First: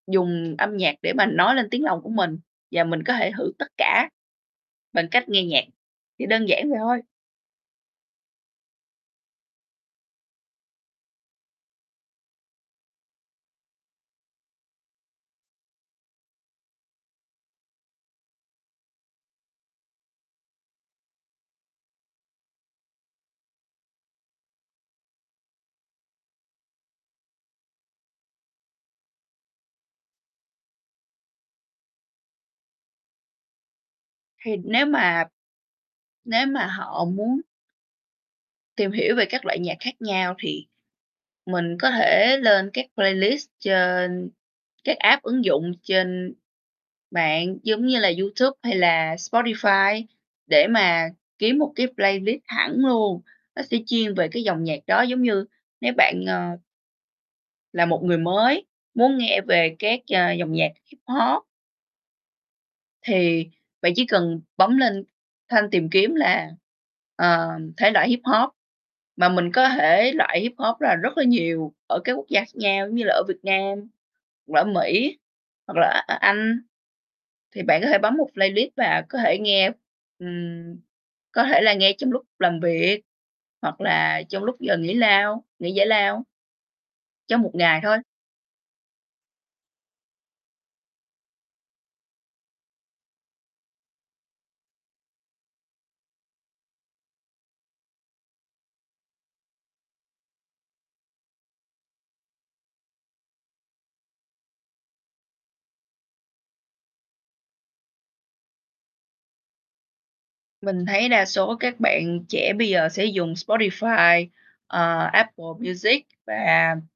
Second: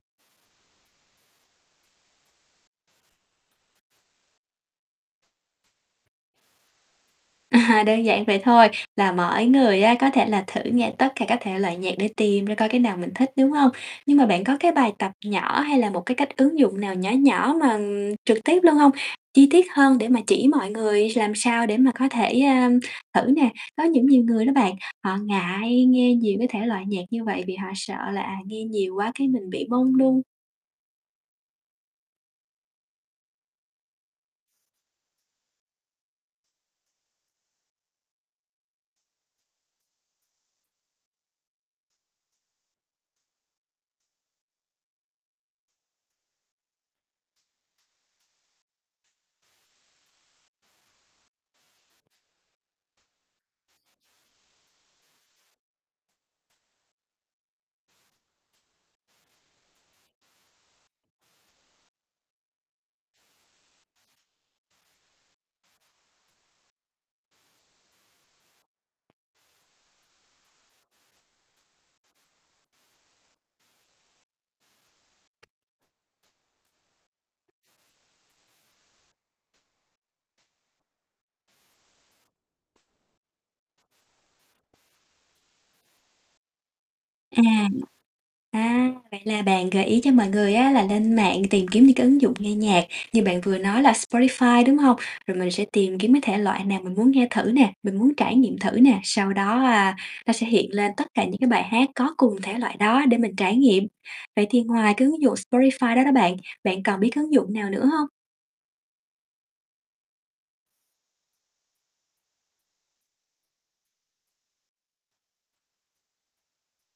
Dùng âm nhạc để mà nói lên tiếng lòng của mình và mình có thể thử tất cả, bằng cách nghe nhạc, chỉ đơn giản vậy thôi. À, đơn giản vậy thôi, là mỗi người á, có thể là thử nghe tất cả các thể loại nhạc để tìm ra coi cái nào mình thích, đúng hông? Nhưng mà bạn có cái bài tập nhỏ, hay là một cái cách ứng dụng nào nhỏ nhỏ mà, ừm, trực tiếp luôn hông, chi tiết hơn để mà chỉ mọi người làm sao để mà có thể, a, thử nè? Có những nhiều người đó bạn, họ ngại nghe nhiều cái thể loại nhạc như vậy vì họ sợ là, à, nghe nhiều quá cái mình bị mông lung. Thì nếu mà nếu mà họ muốn tìm hiểu về các loại nhạc khác nhau thì mình có thể lên các playlist trên các app, ứng dụng trên mạng giống như là YouTube hay là Spotify để mà kiếm một cái playlist hẳn luôn. Nó sẽ chuyên về cái dòng nhạc đó giống như nếu bạn, ờ là một người mới muốn nghe về các, ờ, dòng nhạc Hip-hop thì bạn chỉ cần bấm lên thanh tìm kiếm là, ờ, thể loại Hip-hop. Mà mình có thể loại Hip-hop là rất là nhiều ở các quốc gia khác nhau giống như là ở Việt Nam, [unintelligible] Mỹ, hoặc là, A A Anh. Thì bạn có thể bấm một playlist và có thể nghe ừm, có thể là nghe trong lúc làm việc, hoặc là trong lúc giờ nghỉ lao nghỉ giải lao cho À. một ngày thôi. À, vậy là bạn gợi ý cho mọi người á, là lên mạng tìm kiếm những cái ứng dụng nghe nhạc như bạn vừa nói là Spotify, đúng hông? Rồi mình sẽ tìm kiếm cái thể loại nào mình muốn nghe thử nè, mình muốn trải nghiệm thử nè, sau đó, a, nó sẽ hiện lên tất cả những cái bài hát có cùng thể loại đó để mình trải nghiệm. Vậy thì ngoài cái ứng dụng Spotify đó đó bạn, bạn còn biết cái ứng dụng nào nữa hông? Mình thấy đa số các bạn trẻ bây giờ sẽ dùng Spotify, ờ, Apple Music và